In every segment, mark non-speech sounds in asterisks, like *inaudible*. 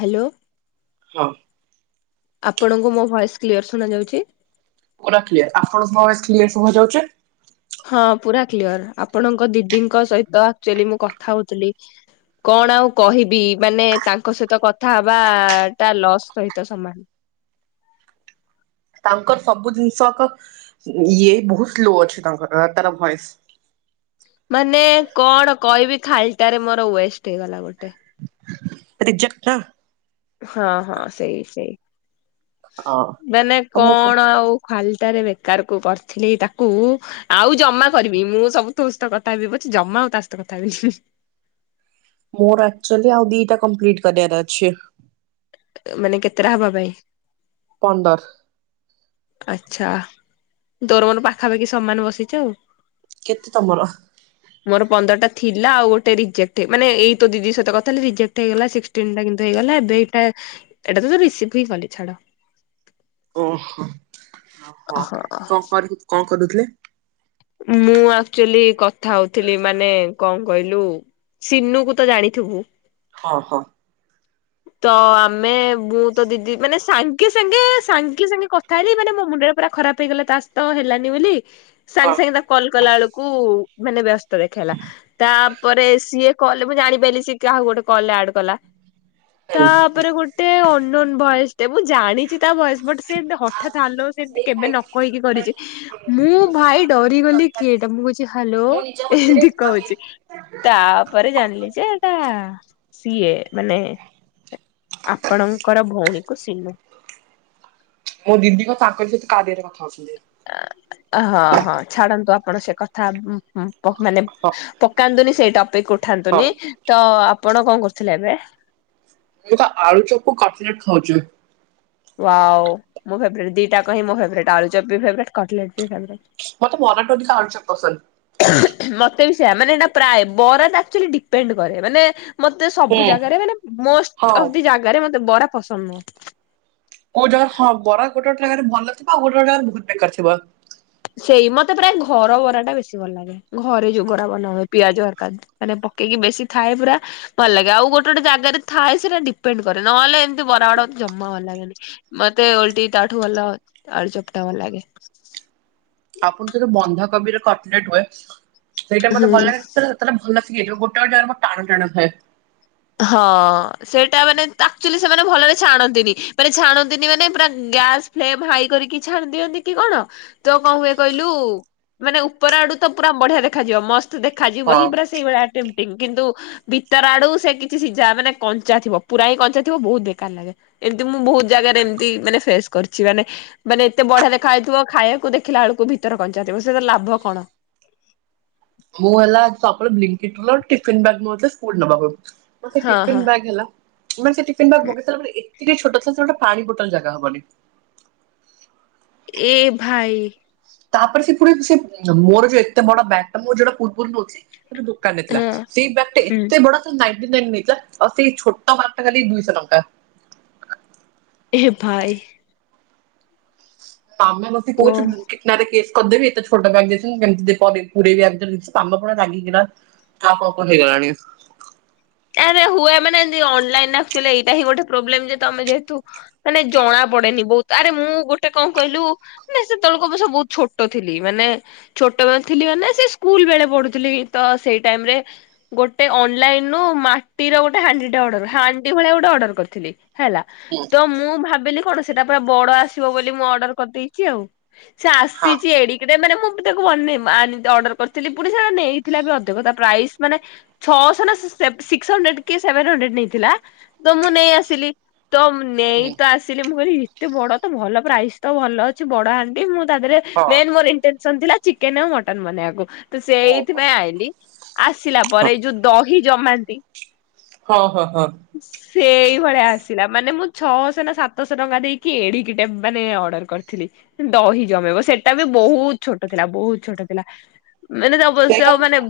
Hello. ହଁ। ଆପଣଙ୍କୁ ମୋ ଭଏସ୍ କ୍ଲିୟର ଶୁଣା ଯାଉଚି? ପୁରା କ୍ଲିୟର। ଆପଣଙ୍କ ଭଏସ୍ କ୍ଲିୟର ଶୁଭାଯାଉଚି। ହଁ ପୁରା କ୍ଲିଅର। ଆପଣଙ୍କ ଦିଦିଙ୍କ ସହିତ ଆକଚୁଆଲି ମୁଁ କଥା ହଉଥିଲି। କଣ ଆଉ କହିବି, ମାନେ ତାଙ୍କ ସହିତ କଥା ହବା ଟା ଲସ୍ ସହିତ ସମାନ। ତାଙ୍କର ସବୁ ଜିନିଷ କ ଇଏ ବହୁତ ସ୍ଲୋ ଅଛି ତାଙ୍କର ତାର ଭଏସ୍। ମାନେ କଣ କହିବି ଖାଲିଟାରେ ମୋର ୱେଷ୍ଟ ହେଇଗଲା ଗୋଟେ। ରିଜେକ୍ଟ ନା। ହଁ ହଁ ସେଇ ସେଇ। ହଁ ଆଉ ମାନେ ମୁଁ କ କଣ ଆଉ ଖାଲଟାରେ ବେକାର କୁ କରିଥିଲି ତାକୁ। ଆଉ ଜମା କରିବି। ମୁଁ ସବୁ କଥା ହେବି ପଛେ ଜମା ଆଉ ତା ସହିତ କଥା ହେବିନି। ମୋର ଆକଚୁଆଲି ଆଉ ଦିଟା କମ୍ପ୍ଲିଟ୍ କରିବାର ଅଛି। ମାନେ କେତେଟା ହବା ପାଇଁ। ପନ୍ଦର। ଆଚ୍ଛା ତୋର ମୋର ପାଖାପାଖି ସମାନ ବସିଛୁ ଆଉ। କେତେ ତମର? ମୋର ପନ୍ଦରଟା ଥିଲା ଆଉ ଗୋଟେ ରଜେକ୍ଟ ମାନେଏଇତ ଦିଦି ସହିତ କଥା ରିଜେକ୍ଟ ହେଇଗଲା। ନ୍ ଟା କିନ୍ତୁ ହେଇଗଲା ଏବେ ଏଇଟା ଏଟା ତ ରିସିଭ୍ ଭି କଲି ଛାଡ। ଓହୋହୋ ହଁ। କଣ କର କଣ କରୁଥିଲେ। ମୁଁ ଆଚୁଆଲି କଥା ହଉଥିଲି ମାନେ କଣ କହିଲୁ। ସିନୁ କୁ ତ ଜାଣିଥିବୁ। ହଁ ହଁ। ତ ଆମେ ମୁଁ ତ ଦିଦି ମାନେ ସାଙ୍ଗେ ସାଙ୍ଗେ ସାଙ୍ଗେ ସାଙ୍ଗେ କ *unintelligible* ମାନେ ମୋ ମୁଣ୍ଡରେ ପୁରା ଖରାପ ହେଇଗଲା ତାସହିତ ହେଲାନି ବୋଲି। ହଁ। ସାଙ୍ଗେ ସାଙ୍ଗେ ତା କଲ କଲା ବେଳକୁ ମାନେ ବ୍ୟସ୍ତ ଦେଖେଇଲା ତାପରେ ସିଏ କଲରେ ମୁଁ ଜାଣି ପାରିଲି ସେ କାହାକୁ ଗୋଟେ କଲରେ ଆଡ କଲା ହୁଁ ତାପରେ ଗୋ ଟେ ଅନନ୍ୟ ଭଏସ ଟେ ମୁଁ ଜାଣିଛି ତା ଭଏସ ବାଟ୍ ସେମିତି ହଠାତ୍ *unintelligible* ସେମିତି କେବେ ନ କହିକି କରିଛି ମୁଁ ଭାଇ ଡରି ଗଲି କିଏ ଏଟା ମୁଁ କହୁଛି ହ୍ୟାଲୋ ଏମିତି କହୁଛି ଡା ତାପରେ ଜାଣିଲି ଯେ ଏଟା ସିଏ ମାନେ ଆପଣଙ୍କର ଭଉଣୀକୁ ସିଲୁ ମୋ ଦିଦି କ ତାଙ୍କରି ସହିତ କାରିଆରେ କଥା ହଉ ଥିଲେ। ହଁ ହଁ ଛାଡନ୍ତୁ ଆପଣ ସେ କଥା ହୁଁ ହୁଁ। ମାନେ ହଁ ପକାନ୍ତୁନି ସେଇ ଟପିକ ହଁ। ଉଠାନ୍ତୁନି ତ ଆପଣ କଣ କରୁଥିଲେ ଏବେ। ମୁଇଁ ତ ଆଳୁ ଚପ କପଲେଟ ଖାଉଛୁ। ବାଉ ମୋ ଫେବରେଟ୍ ଦିଟା କହି ମୋ ଆଳୁ ଚପ୍ ବି ଫେବରେଟ୍ କପ ଲେଟ୍ ଫେବରେଟ୍। ମଁ ତ ମରାଠ ମ ଖା ଆଳୁଚପ୍ ପସନ୍ଦ। ମତେ ବିଷୟ ମାନେ ଏଇଟା ପ୍ରାୟ ବରାଚୁଆଲି ଡିପେଣ୍ଡ କରେ ମାନେ ମତେ ହୁଁ ସବୁ ଜାଗାରେ ମାନେ ମୋଷ୍ଟ ଅଫ ହଁ। ଦି ଜାଗାରେ ମତେ ବରା ପସନ୍ଦ ନୁହଁ। କୋଉ ଜାଗାରେ ହଁ ବରା ଗୋଟେ ଗୋଟେ ଜାଗାରେ ଭଲ ଥିବ ଆଉ ଗୋଟେ ଗୋେ ଜାଗାରେ ବହୁତ ବେକାର ଥିବ। ସେଇ ମତେ ପ୍ରାୟ ଘର ବରା ଟା ବେଶୀ ଭଲ ଲାଗେ। ଘରେ ଯୋଉ ବରା ବନା ହୁଏ ପିଆଜ *unintelligible* ମାନେ ପକେଇକି ବେଶୀ ଥାଏ ପୁରା। ଭଲ ଲାଗେ ଆଉ ଗୋଟେ ଗୋଟେ ଜାଗାରେ ଥାଏ ସେଟା ଡିପେଣ୍ଡ କରେ ନହେଲେ ଏମିତି ବରା ଗୁଡା ଜମା ଭଲ ଲାଗେନି। ମତେ ଓଲଟି ତାଠୁ ଭଲ ଆଳୁ ଚପ୍ ଟା ଭଲଲାଗେ। ଆପଣ ଯଦି ବନ୍ଧାକୋବିରେ କଟଲେଟ୍ ହୁଏ ସେଇଟା ମତେ ହୁଁ। ଭଲ ଲାଗେ। ସେ ସେତେବେଳେ ଭଲଥିବ ଗୋଟା ଗୋଟା ଟାଣ ଟାଣ ଥାଏ। ହଁ ସେଇଟା ମାନେ ଆକ୍ଚୁଲି ସେମାନେ ଭଲରେ ଛାଣନ୍ତିନି ମାନେ ଛାଣନ୍ତିନି ମାନେ ପୁରା ଗ୍ୟାସ୍ ଫ୍ଲେମ୍ ହାଇ କରିକି ଛାଣିଦିଅନ୍ତି କି କଣ ତ କଣ ହୁଏ କହିଲୁ? ମାନେ ଉପର ଆଡୁ ତ ପୁରା ବଢିଆ ଦେଖାଯିବ ମସ୍ତ। ଦେଖା ଯିବ ହଁ। ହିଁ ସେଇଭଳିଆ କିନ୍ତୁ ଭିତର ଆଡୁ ସେ କି ସିଝା ମାନେ କଞ୍ଚା ଥିବ ପୁରାଏ କଞ୍ଚା ଥିବ ବହୁତ ବେକାର ଲାଗେ। ଏମିତି ମୁଁ ବହୁତ ଜାଗାରେ ଏମିତି ମାନେ ଫେସ୍ କରିଛି ମାନେ ମାନେ ଏତେ ବଢିଆ ଦେଖା ଯାଇଥିବ ଖାଇବାକୁ ଦେଖିଲା ବେଳକୁ ଭିତରେ କଞ୍ଚା ଥିବ ସେ ତ ଲାଭ କଣ। ମୁଁ ହେଲା ଟିଫିନ *unintelligible* ସ୍କୁଲ୍ ନେବାକୁ। ହଁ ହଁ। ଟିଫିନ୍ ବ୍ୟାଗ୍ ହେଲା ମାନେ ସେ ଟିଫିନ୍ ବ୍ୟାଗ୍ ମଗେଇ ସାରିଲା ପରେ ଏତେ ଛୋଟ ଥିଲା ଯେ ଗୋଟେ ପାଣି ବୋଟଲ ଜାଗା ହବନି। ଏ ଭାଇ। ତାପରେ ସେ ପୁରା ଛିଟ୍ ମୋର ଯୋଉ ଏତେ ବଡ ବ୍ୟାଗ ଟା ମୁଁ ଯୋଉଟା ପ୍ବର୍ବରୁ ନେଉଛି। ସେଇଟା ଦୋକାନଟେ ଥିଲା ହଁ। ସେଇ ବାଟେ ହୁଁ। ଏତେ ବଡ। ନାଇଟି ନେଇଯା। ଆଉ ସେଇ ଛୋଟ ବ୍ୟାଗଟା ଖାଲି ଦୁଇଶହ ଟଙ୍କା। ଏ ଭାଇ। ମାମା ମତେ ଓ କହୁଛି ବୁଲିଦେ। ତୋ ନାଁରେ କେସ୍ କରିଦେବି ଏତେ ଛୋଟ ବ୍ୟାଗ୍ କେମିତି ପୁରେଇବି ଆଭିତରେ ଜିନିଷ ମାମା ପୁରା ରିଗିକିନା। ଆମ୍ବ ବନି ଗଲାଣି ଏଥର। ଆରେ ହୁଏ ମାନେ ଏମିତି ଅନଲାଇନରେ ଆସୁଛି ବୋଲି ଏଇଟା ହିଁ ଗୋଟେ ପ୍ରୋବ୍ଲେମ୍ ଯେ ତମେ ଯେହେତୁ। ମାନେ ଜଣା ପଡେନି ବହୁତ୍ ଆରେ ମୁଁ ଗୋଟେ କଣ କହିଲୁ?। ନାଇଁ ସେତବେଳେକୁ ଅବଷ୍ୟ ବହୁତ ଛୋଟ ଥିଲି। ମାନେ। ଛୋଟବେଳେ ଥିଲି ମାନେ ସେ ସ୍କୁଲ ବେଳେ ପଢୁଥିଲି ତ ସେଇ ଟାଇମ୍ ରେ ଗୋଟେ ଅନଲାଇନ। ମୁଁ ମାଟିର ଗୋଟେ ହାଣ୍ଡି ଟା ଅର୍ଡର ହାଣ୍ଡି ଭଳିଆ ଗୋଟେ ଅର୍ଡର କରିଥିଲି, ହେଲା। ହୁଁ ତ ମୁଁ ଭାବିଲି କଣ ସେଟା ପୁରା ବଡ ଆସିବ ବୋଲି ମୁଁ ଅର୍ଡର କରିଦେଇଚି ଆଉ। ସେ ହଁ ଆସିଚି ଏଡିକି। ମାନେ ମୁଁ ବି ତାକୁ ମାନେ ଅର୍ଡର କରିଥିଲି, ପୁଣି ସେ ନେଇଥିଲା ବି ଅଧିକ ତା ପ୍ରାଇସ୍ ମାନେ। ଛଅଶହ ନା ସାତଶହ। ସିକ୍ସ୍ ହଣ୍ଡ୍ରେଡ୍ କି ସେଭେନ୍ ହଣ୍ଡ୍ରେଡ୍ ନେଇଥିଲା ତ ମୁଁ ନେଇ ଆସିଲି ତ ହୁଁ ନେଇତ ଆସିଛି। ମୁଁ କହିଲି ଏତେ ବଡ ତ ଭଲ ପ୍ରାଇସ୍ ଭଲ ଅଛି ବଡ ହାଣ୍ଡି ମୁଁ ତା ଦେହରେ ହଁ ମେନ୍ ମୋର ଇଣ୍ଟେ। ଇଛା ଥିଲା ଚିକେନ୍ ଆଉ ମଟନ ବନେଇବାକୁ ତ ସେ ଓହୋ ସେଇଥିପାଇଁ ଆଇଁଲି। ଆସିଲା ପରେ ଏଇ ଯୋଉ ଦହି ଜମାନ୍ତି। ହଁ ହଁ ହଁ। ସେଇଭଳିଆ ଆସିଲା, ମାନେ ମୁଁ ଛଅଶହ ନା ସାତଶହ ଟଙ୍କା ଦେଇକି ଏଡିକିଟେ ମାନେ ଅର୍ଡର୍। କରିଥିଲି ଦହି ଜମେଇବ। ସେଟା ବି ବହୁତ ଛୋଟ ଥିଲା ବହୁତ ଛୋଟ ଥିଲା। ମାନେ ଅବଶ୍ୟ ସେଇଟା ମାନେ। ହୁଁ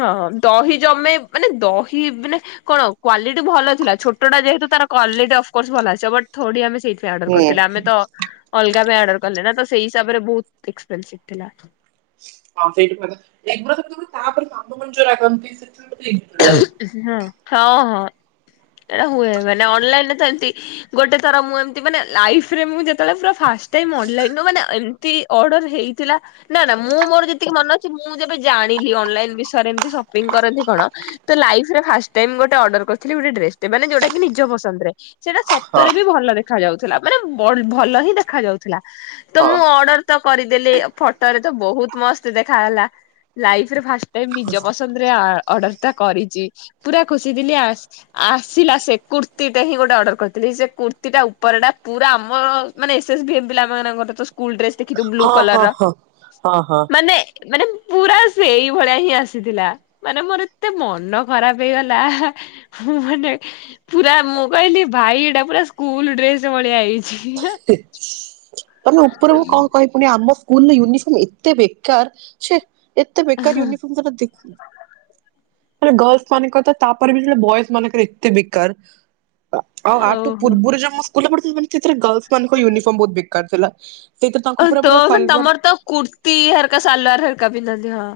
ହଁ ହଁ ଦହି ଜମେଇ। ମାନେ ଦହି, ମାନେ। କଣ କ୍ୱାଲିଟି ଭଲ ଥିଲା ଛୋଟଟା ଯେହେତୁ ତାର କୁଆଲିଟି ଅଫଗୋସ ଭଲ ଆସିବ ବଟ୍ ଥୋଡି ଆମେ ସେଇଠୁ। ଅଡର କରିଥିଲେ ଆମେ ତ ଅଲଗା ପାଇଁ ଅଡର୍ କଲେନା ତ ସେଇ ହିସାବରେ ଏକ୍ସପେନସସିଭି ଥିଲା। ହଁ ସେଇଠୁ ତା ଉପରେ କାମ ମଞ୍ଜରେ ରାଗନ୍ତି, ସେଥିପାଇଁ। ହଁ ହଁ ଏଇଟା ହୁଏ, ମାନେ ଅନ୍ଲାଇନରେ ତ ଏତିକି। ଗୋଟେ ଥର ମୁଁ ଏମତି ମାନେ ଲାଇଫିରେ ମୁଁ ଯେତେବେଳେ ଫାଷ୍ଟ୍ ଟାଇମ୍ ଅନ୍ଲାଇନରୁ ମାନେ। କେମିତି ଅର୍ଡର ହେଇଥିଲା। ନା ନା ମୁଁ ମୋର ଯେତିକି ମନେ ଅଛି ମୁଁ ଯେବେ ଜାଣିଲି ଅନ୍ଲାଇନ୍ ବିଷୟରେ ଏମିତି ସପିଙ୍ଗ୍ କରନ୍ତି କଣ। ତ ଲାଇଫିରେ ଫାଷ୍ଟ୍ ଟାଇମ୍ ଗୋଟେ ଅର୍ଡର କରିଥିଲି ଗୋଟେ ଡ୍ରେସଟେ ମାନେ ଯୋଉଟା କି ନିଜ ପସନ୍ଦରେ। ସେଇଟା ହଁ ସତରେ ବି ଭଲ ଦେଖା ଯାଉଥିଲା, ମାନେ ଭଲ ହିଁ ଦେଖା ଯାଉଥିଲା। ତ ହଁ ମୁଁ ଅର୍ଡର। ତ କରିଦେଲି ଫଟରେ ତ ବହୁତ ମସ୍ତ ଦେଖାଗଲା ଲାଇଫିରେ ଫାଷ୍ଟ ଟାଇମ୍ ନିଜ ପସ୍। ଆନନ୍ଦରେ ଆ ଅର୍ଡର ଟା କରିଚି ପୁରା ଖୁସି ଥିଲି ଆଉ। ଆସିଲା ସେ କୁର୍ତିୀଟା ହିଁ ଗୋଟେ ଅର୍ଡର କରିଥିଲି ସେ କୁର୍ତ୍ତିୀ ଟା ଉପରଟା ପୁରା ଆମ। ମାନେ ଏସସଵି ପିଲାଙ୍କର ସ୍କୁଲ ଡ୍ରେସ ଦେଖିଥିବୁ ବ୍ଲୁ ହଁ ହଁ କଲର ହଁ ହଁ ହଁ ମାନେ। ମାନେ ପୁରା ସେଇ ଭଳିଆ ହିଁ ଆସିଥିଲା ମାନେ ମୋର। ଏତେ ମନ ଖରାପ ହେଇଗଲା ମୁଁ ମାନେ। ପୁରା ମୁଁ କହିଲି ଭାଇ ଏଟା ପୁରା ସ୍କୁଲ ଡ୍ରେସ ଭଳିଆ ହେଇଛି। ମାନେ ଉପରକୁ ମୁଁ କଣ କହିବିି। ପୁଣି ଆମ ସ୍କୁଲ ୟୁନିଫର୍ମ ଏତେ ବେକାର ସେ। ଏତେ ବେକାର ୟୁନିଫର୍ମ କରନ୍ତି। ମାନ ଗର୍ଲସ ମାନଙ୍କର ତ ତାପରେ ବି ସେ ବଏଜ ମାନଙ୍କର ଏତେ ବେକାର। ୟାଠୁ ଓହୋ। ପୂର୍ବରୁ ମୁଁ ଜଉ ସ୍କୁଲ ପଢୁଥିଲି କିନ୍ତୁ ସେଥିରେ ଗାର୍ଲସ ମାନଙ୍କ ୟୁନିଫର୍ମ ବହୁତ ବେକାର ଥିଲା। ସେଇଥିରେ ତାଙ୍କୁ ଓହୋ ପୁରା ପୁରା ତୋର ସଲଭର ତମର ତ କୁର୍ତ୍ତି ହେରିକା ସାଲୱାର ହେରିକା ପିନ୍ଧନ୍ତି ହଁ।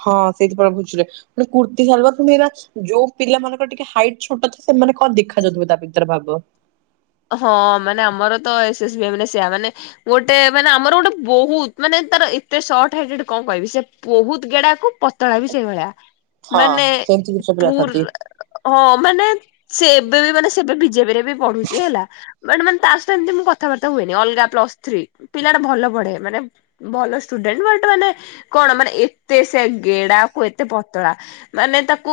ହଁ ସେଇଥିପାଇଁ ଭୁଝିଲେ ପଣି କୁର୍ତ୍ତୀ ସାଲୱାର୍ ତ ମେରା ଯୋଉ ପିଲା ମାନଙ୍କର ଟିକେ ହାଇଟ୍ ଛୋଟ ଥାଏ ସେମାନେ କଣ ଦେଖା ଯାଉଥିବେ ତା ଭିତରେ ଭାବ। ହଁ ମାନେ ଆମର ତ ଏସ୍ ଏସ ବି ମାନେ ସେୟା ମାନେ ଗୋଟେ ମାନେ ଆମର ଗୋଟେ ବହତ୍ ମାନେ ତାର ଏତେ ସଟ୍ ହାଇଟ ଗୋଟେ କଣ କହିବି ସେ ବହୁତ ଗେଡାକୁ ପ ପତଳା ବି ସେଇ ଭଳିଆ ହଁ ମାନେ ସେମିତି କିଛି ପିଲା ଥାନ୍ତି। ପୁରା ହଁ ମାନେ ସେ ଏବେ ବି ମାନେ ସେ ବି - ବିଜେପି ରେ ବି ପଢୁଛି। ଚି ହେଲା ମାନେ ମାନେ ତା ସହିତ ଏମତି ମୁଁ କଥାବାର୍ତ୍ତା ହୁଏନି ଅଲଗା ପ୍ଲସ ଥ୍ରୀ ପିଲାଟା ଭଲ ପଢେ ମାନେ ଭଲ ଷ୍ଟୁଡେଣ୍ଟ ବଟ୍ ମାନେ କଣ ମାନେ ଏତେ ସେ ଗେଡାକୁ ଏତେ ପତଳା ମାନେ ତାକୁ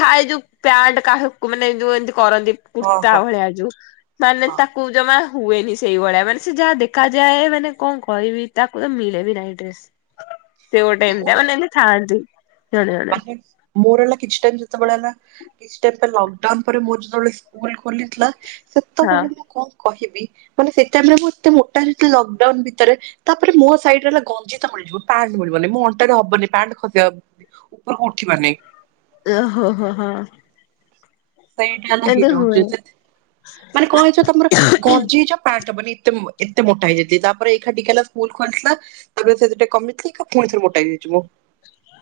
ଥାଏ ଯୋଉ ପ୍ୟାଟ୍ କାହାକୁ ମାନେ ଯୋଉ ଏମତି କରନ୍ତି ହଁ କୁର୍ତ୍ତା ହଁ ଭଳିଆ ଯୋଉ ମାନେ ହଁ ତା କୁ ଜମା ହୁଏନି ସେଇଭଳିଆ ମାନେ ସେ ଯାହା ଦେଖାଯାଏ ମାନେ କଣ କହିବି ତାକୁ ତ ମିଳେ ବିି ନାଇଁ ଡ୍ରେସ୍ ସେ ଗୋଟେ ମୁଁ ଏମତିଆ ମାନେ ଏମତି ଥାନ୍ତି। ମାନେ ମୋର ହେଲା କିଛି ଟାଇମ୍ ଯେତେବେଳେ ହେଲା କିଛି ଟାଇମ୍ ପରେ ଲକଡାଉନ ପରେ ମୋର ଯେତେବେଳେ ସ୍କୁଲ ଖୋଲିଥିଲା ହଁ ସେତେବେଳେ ମୁଁ କ କହିବି ମାନେ ସେଟାଇମ୍ ରେ ମୁଁ ଏତେ ମୋଟା ହେଇଥିଲି ଲକଡାଉନ୍ ଭିତରେ ତାପରେ ମୋ ସାଇଡରେ ହେଲା ଗଞ୍ଜିି ତ ମିଳିଯିବ ପ୍ୟାଣ୍ଟ ମିଳିବନି ମୁଁ ଅଣ୍ଟାରେ ହବନି ପ୍ୟାଣ୍ଟ ଖସିବା ଉପରକୁ ଉଠିବ ନି। ଓ ହୋ ହୋ ହଁ। ସେଇଟା ହେଲା ଏମିତି ହୋରୋ ତ ହୁଏ। ସେ ମାନେ କଣ ହେଇଛ ତମର ଗଞ୍ଜି ହେଇଯିବ ପ୍ୟାଣ୍ଟ ହବନି ଏତେ ମୋ *unintelligible* ଏତେ ମୋଟା ହେଇ ଯାଇଥିଲି ତା ପରେ ଏକାଠିକା ସ୍କୁଲ ଖୋଲି ତାପରେ ସେ ଯୋଉ ଟିକେ କମି ଥିଲି ଏଇଁଖା ପୁଣିଥରେ ମୋଟା ହେଇଯାଇଛି ମୁଁ।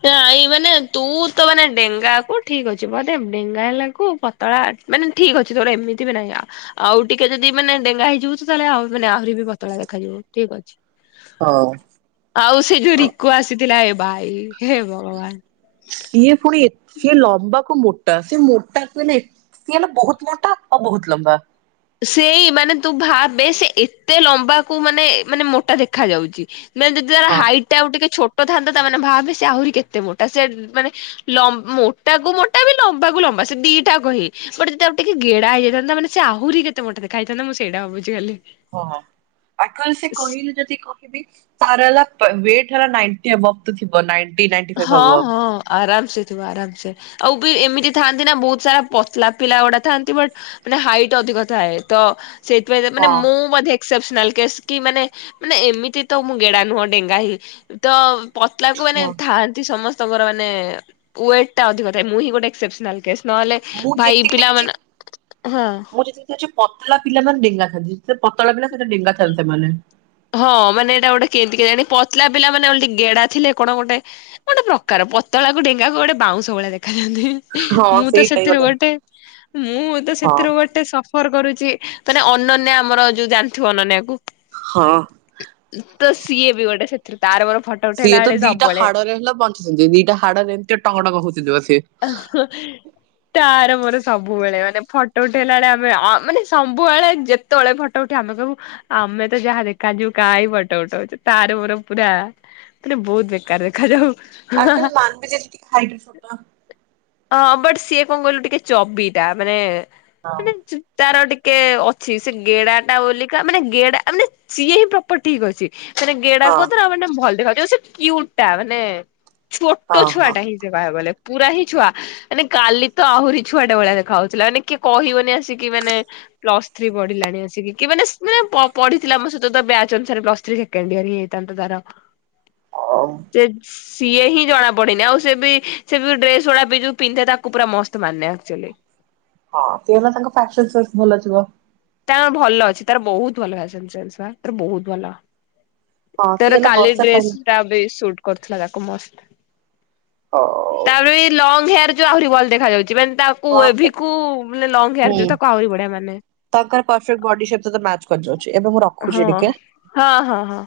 ନା ମାନେ ତୁ ତ ମାନେ ଡେଙ୍ଗା କୁ ଠିକ୍ ଅଛି ବଧେ ଡେଙ୍ଗା ହେଲାକୁ ପ ତ ମାନେ ଠିକ୍ ଅଛି ତର ଏମିତି ବି ନାହିଁ ଆଉ ଆଉ ଟିକେ ଯଦି ମାନେ ଡେଙ୍ଗା ହେଇଯିବୁ ତୁ ତାହେଲେ ଆଉ ମାନେ ଆହୁରି ଆହୁରି ବି ପତଳା ଦେଖାଯିବୁ ଠିକ୍ ଅଛି। ହ। ଆଉ ସେ ଯୋଉ ରିକୁୁ ଆସିଥିଲା ଏ ଭାଇ ହେ ଭଗବାନ୍ ସିଏ ପୁଣି ଏ ସିଏ ଲମ୍ବାକୁ ମୋଟା ସିଏ ମୋଟା କହିଲେ ଏ ସିଏ ହେଲା ବହୁତ୍ ମୋଟା ଆଉ ବହୁତତ୍ ଲମ୍ବା। ସେଇ ମାନେ ତୁ ଭାବେ ସେ ଏତେ ଲମ୍ବାକୁ ମାନେ ମାନେ ମୋଟା ଦେଖା ଯାଉଛି। ମାନେ ଯଦି ତାର ହଁ ହାଇଟ୍ ଟା ଆଉ ଟିକେ ଛୋଟ ଥାଆନ୍ତା ତା ମାନେ ଭାବେ ସେ ଆହୁରି କେତେ ମୋଟା ସେ ମାନେ ଲମ୍ ମୋଟା କୁ ମୋଟା ବି ଲମ୍ବା କୁ ଲମ୍ବା ସେ ଦିଟାକ ହି ଗୋଟେ ଯଦି ଆଉ ଟିକେ ଗେଡ଼ାଇଯାଇଥାନ୍ତା ମାନେ ସେ ଆହୁରି କେତେ ମୋଟା ଦେଖା ହେଇଥାନ୍ତା ମୁଁ ସେଇଟା ଭାବୁିଛି ଖାଲି। ହଁ ପାଖରେ ସେ କହିଲେ ଯଦି କ ବି ତାର ହେଲା ୱେଟ ହେଲା ନାଇଣ୍ଟି ଏବଭ୍ ତ ଥିବ ନାଇଁଟି ନାଇଁନ ହଁ ହଁ। ଆରାମ୍ ସେ ଥିବ ଆରାମ୍ ସେ ଆଉ ବି ଏମିତି ଥାଆନ୍ତି ନା ବହୁତ୍ ସାରା ପତଲା ପିଲା ଗୁଡା ଥାଆନ୍ତି ବଟ୍ ମାନେ ହାଇଟ୍ ଅଧିକ ଥାଏ ତ ସେଇଥିପାଇଁ ମାନେ ହଁ ମୁଁ ବଧେ ସପ୍ସନାଲ୍ କେଶ୍ ମାନେ ମାନେ ଏମିତି ତ ମୁଁ ଗେଡା ନୁହଁ ଡେଙ୍ଗା ହି ତ ପତଲା କୁ ମାନେ ହଁ ଥାନ୍ତି ସମସ୍ତଙ୍କର ମାନେ ୱେଟ୍ ଟା ଅଧିକ ଥାଏ ମୁଁ ହିଁ ଗୋଟେ ଏକ୍ସେପସନାଲ କେସ୍। ନହେଲେ ମୁଁ ଭାଇ ଯେତିକି ପିଲାମାନେ ହଁ। ସେ ଯୋଉ ପତଳା ପିଲାମାନେ ଡେଙ୍ଗା ଥାନ୍ତି ସେ ପତଳା ପିଲା ସେ ଦେଙ୍ଗଥାନ୍ତି ସେମାନେ। ହଁ ମାନେ ଏଇଟା ଗୋଟେ କେମିତି କେୟାଣି ପତଲା ପିଲାନେ ଗେଡା ଥିଲେ କଣ ଗୋଟେ ଗୋଟେ ପ୍ରକାର ପତଳାକୁ ଡେଙ୍ଗା କୁ ଗୋଟେ ବାଉଁଶ ଭଳିଆ ଦେଖାଯାଆନ୍ତି *unintelligible* ହଁ ମୁଁ ତ ସେଇଟା ହିଁ ସେଥିରୁ ଗୋଟେ ମୁଁ ତ ହଁ ସେଥିରୁ ଗୋ ଟେ ସଫର କରୁଛି ମାନେ ଅନନ୍ୟା ଆମର ଯୋଉ ଜାଣିଥିବ ଅନନ୍ୟା କୁ। ହଁ। ତ ସିଏ ବି ଗୋଟେ ତାର ମର ଫଟ ସିଏ ତ ଦିଟା ହାଡରେ ହେଲା ବଞ୍ଚୁଛନ୍ତି ଦିଟା ହାଡ ରେ ଏମିତି ଟଙ୍ଗ ଟଙ୍ଗ ହଉଛନ୍ତି ବା ସିଏ। ତାର ମୋର ସବୁବେଳେ ମାନେ ଫଟୋ ଉଠେଇଲା ବେଳେ ଆମେ ମାନେ ସବୁବେଳେ ଯେତ ତଳେ ଫଟୋ ଉଠି ଆମେ କହିବୁ ଆମେ ତ ଯାହା ଦେଖା ଯିବୁ କାହିଁ ଫଟ ଉଠଉଛୁ ତାର ମୋର ପୁରା ମାନେ ବହୁତ ବେକାର ଦେଖାଯାଉ। ‌ *unintelligible* ହଁ ବଟ ସିଏ କଣ କହିଲୁ ଟିକେ ଚବିଟା ମାନେ। ହଁ। ମାନେ ତାର ଟିକେ ଅଛି ସେ ଗେଡା ଟା ବଲିକା ମାନେ ଗେଡା ମାନେ ସିଏ ହିଁ ପ୍ର ପଟ୍ ଠିକ୍ ଅଛି ମାନେ ଗେଡା ହଁ କହୁଥିଲ ମାନେ ଭଲ ଦେଖା କ୍ୱୟୁଟା ଟା ମାନେ ଛୋଟ ହଁ ଛୁଆ ହଁ ଟା ହିଁ ସେ ବା ବଲେ ପୁରା ହିଁ ଛୁଆ। ମାନେ କାଲି ତ ଆହୁରି ଛୁଆଟେ ଭଳିଆ ଦେଖାଯାଉଥିଲା ମାନେ କିଏ କହିବନି ଆସିକି ମାନେ ପ୍ଲସ୍ ଥ୍ରୀ ପଢିଲାଣି ଆସିକି କି ମାନେ ପଢିଥିଲା ଆମ ସହିତ ବ୍ୟାଚ୍ ଅନୁସାରେ ପ୍ଲସ୍ ଥ୍ରୀ। କେଣ୍ଡିଆରି ହେଇଥାନ୍ତା ତାର। ହଁ। ସେ ସିଏ ହିଁ ଜଣା ପଡନି ଆଉ ସେ ବି ସେ ଯଉ ଡ୍ରେସ ଗୁଡା ବି ଯଉ ପିନ୍ଧେ ତାକୁ ପୁରା ମସ୍ତ ମାନେ ଆକଚୋଲି। ହଁ ସେ ହେଲା ତାଙ୍କ ଫ୍ୟାଟସ ଭଲଥିବ। ‌ ତା ଭଲ ଅଛି ତାର ବହୁତ ଭଲ *unintelligible* ତାର ବହୁତ ଭଲ। ‌ ହଁ ସିଏ ତାର ହେଲା କାଲି ବର୍ଷା ଡ୍ରେସ ଟାଇମ ଟା ବି ସୁଟ କରୁଥିଲା ତାକୁ ମସ ହଉ। ତାର ବି ଲଙ୍ଗ ହେୟାର। ଆହୁରି ଭଲ ଦେଖାଯାଉଛି ମାନେ ତାକୁ ଏଭି କୁ ଲଙ୍ଗ ହୁଁ ହେୟାର ଯୋଉ ତାକୁ ଆହୁରି ବଢଆ ମାନେ। *unintelligible* ବଡି ସହିତ ମ୍ୟାଚ କରିଯାଉଛି ଏବଂମୋର ହୁଁ ହଁ ହଁ ହଁ।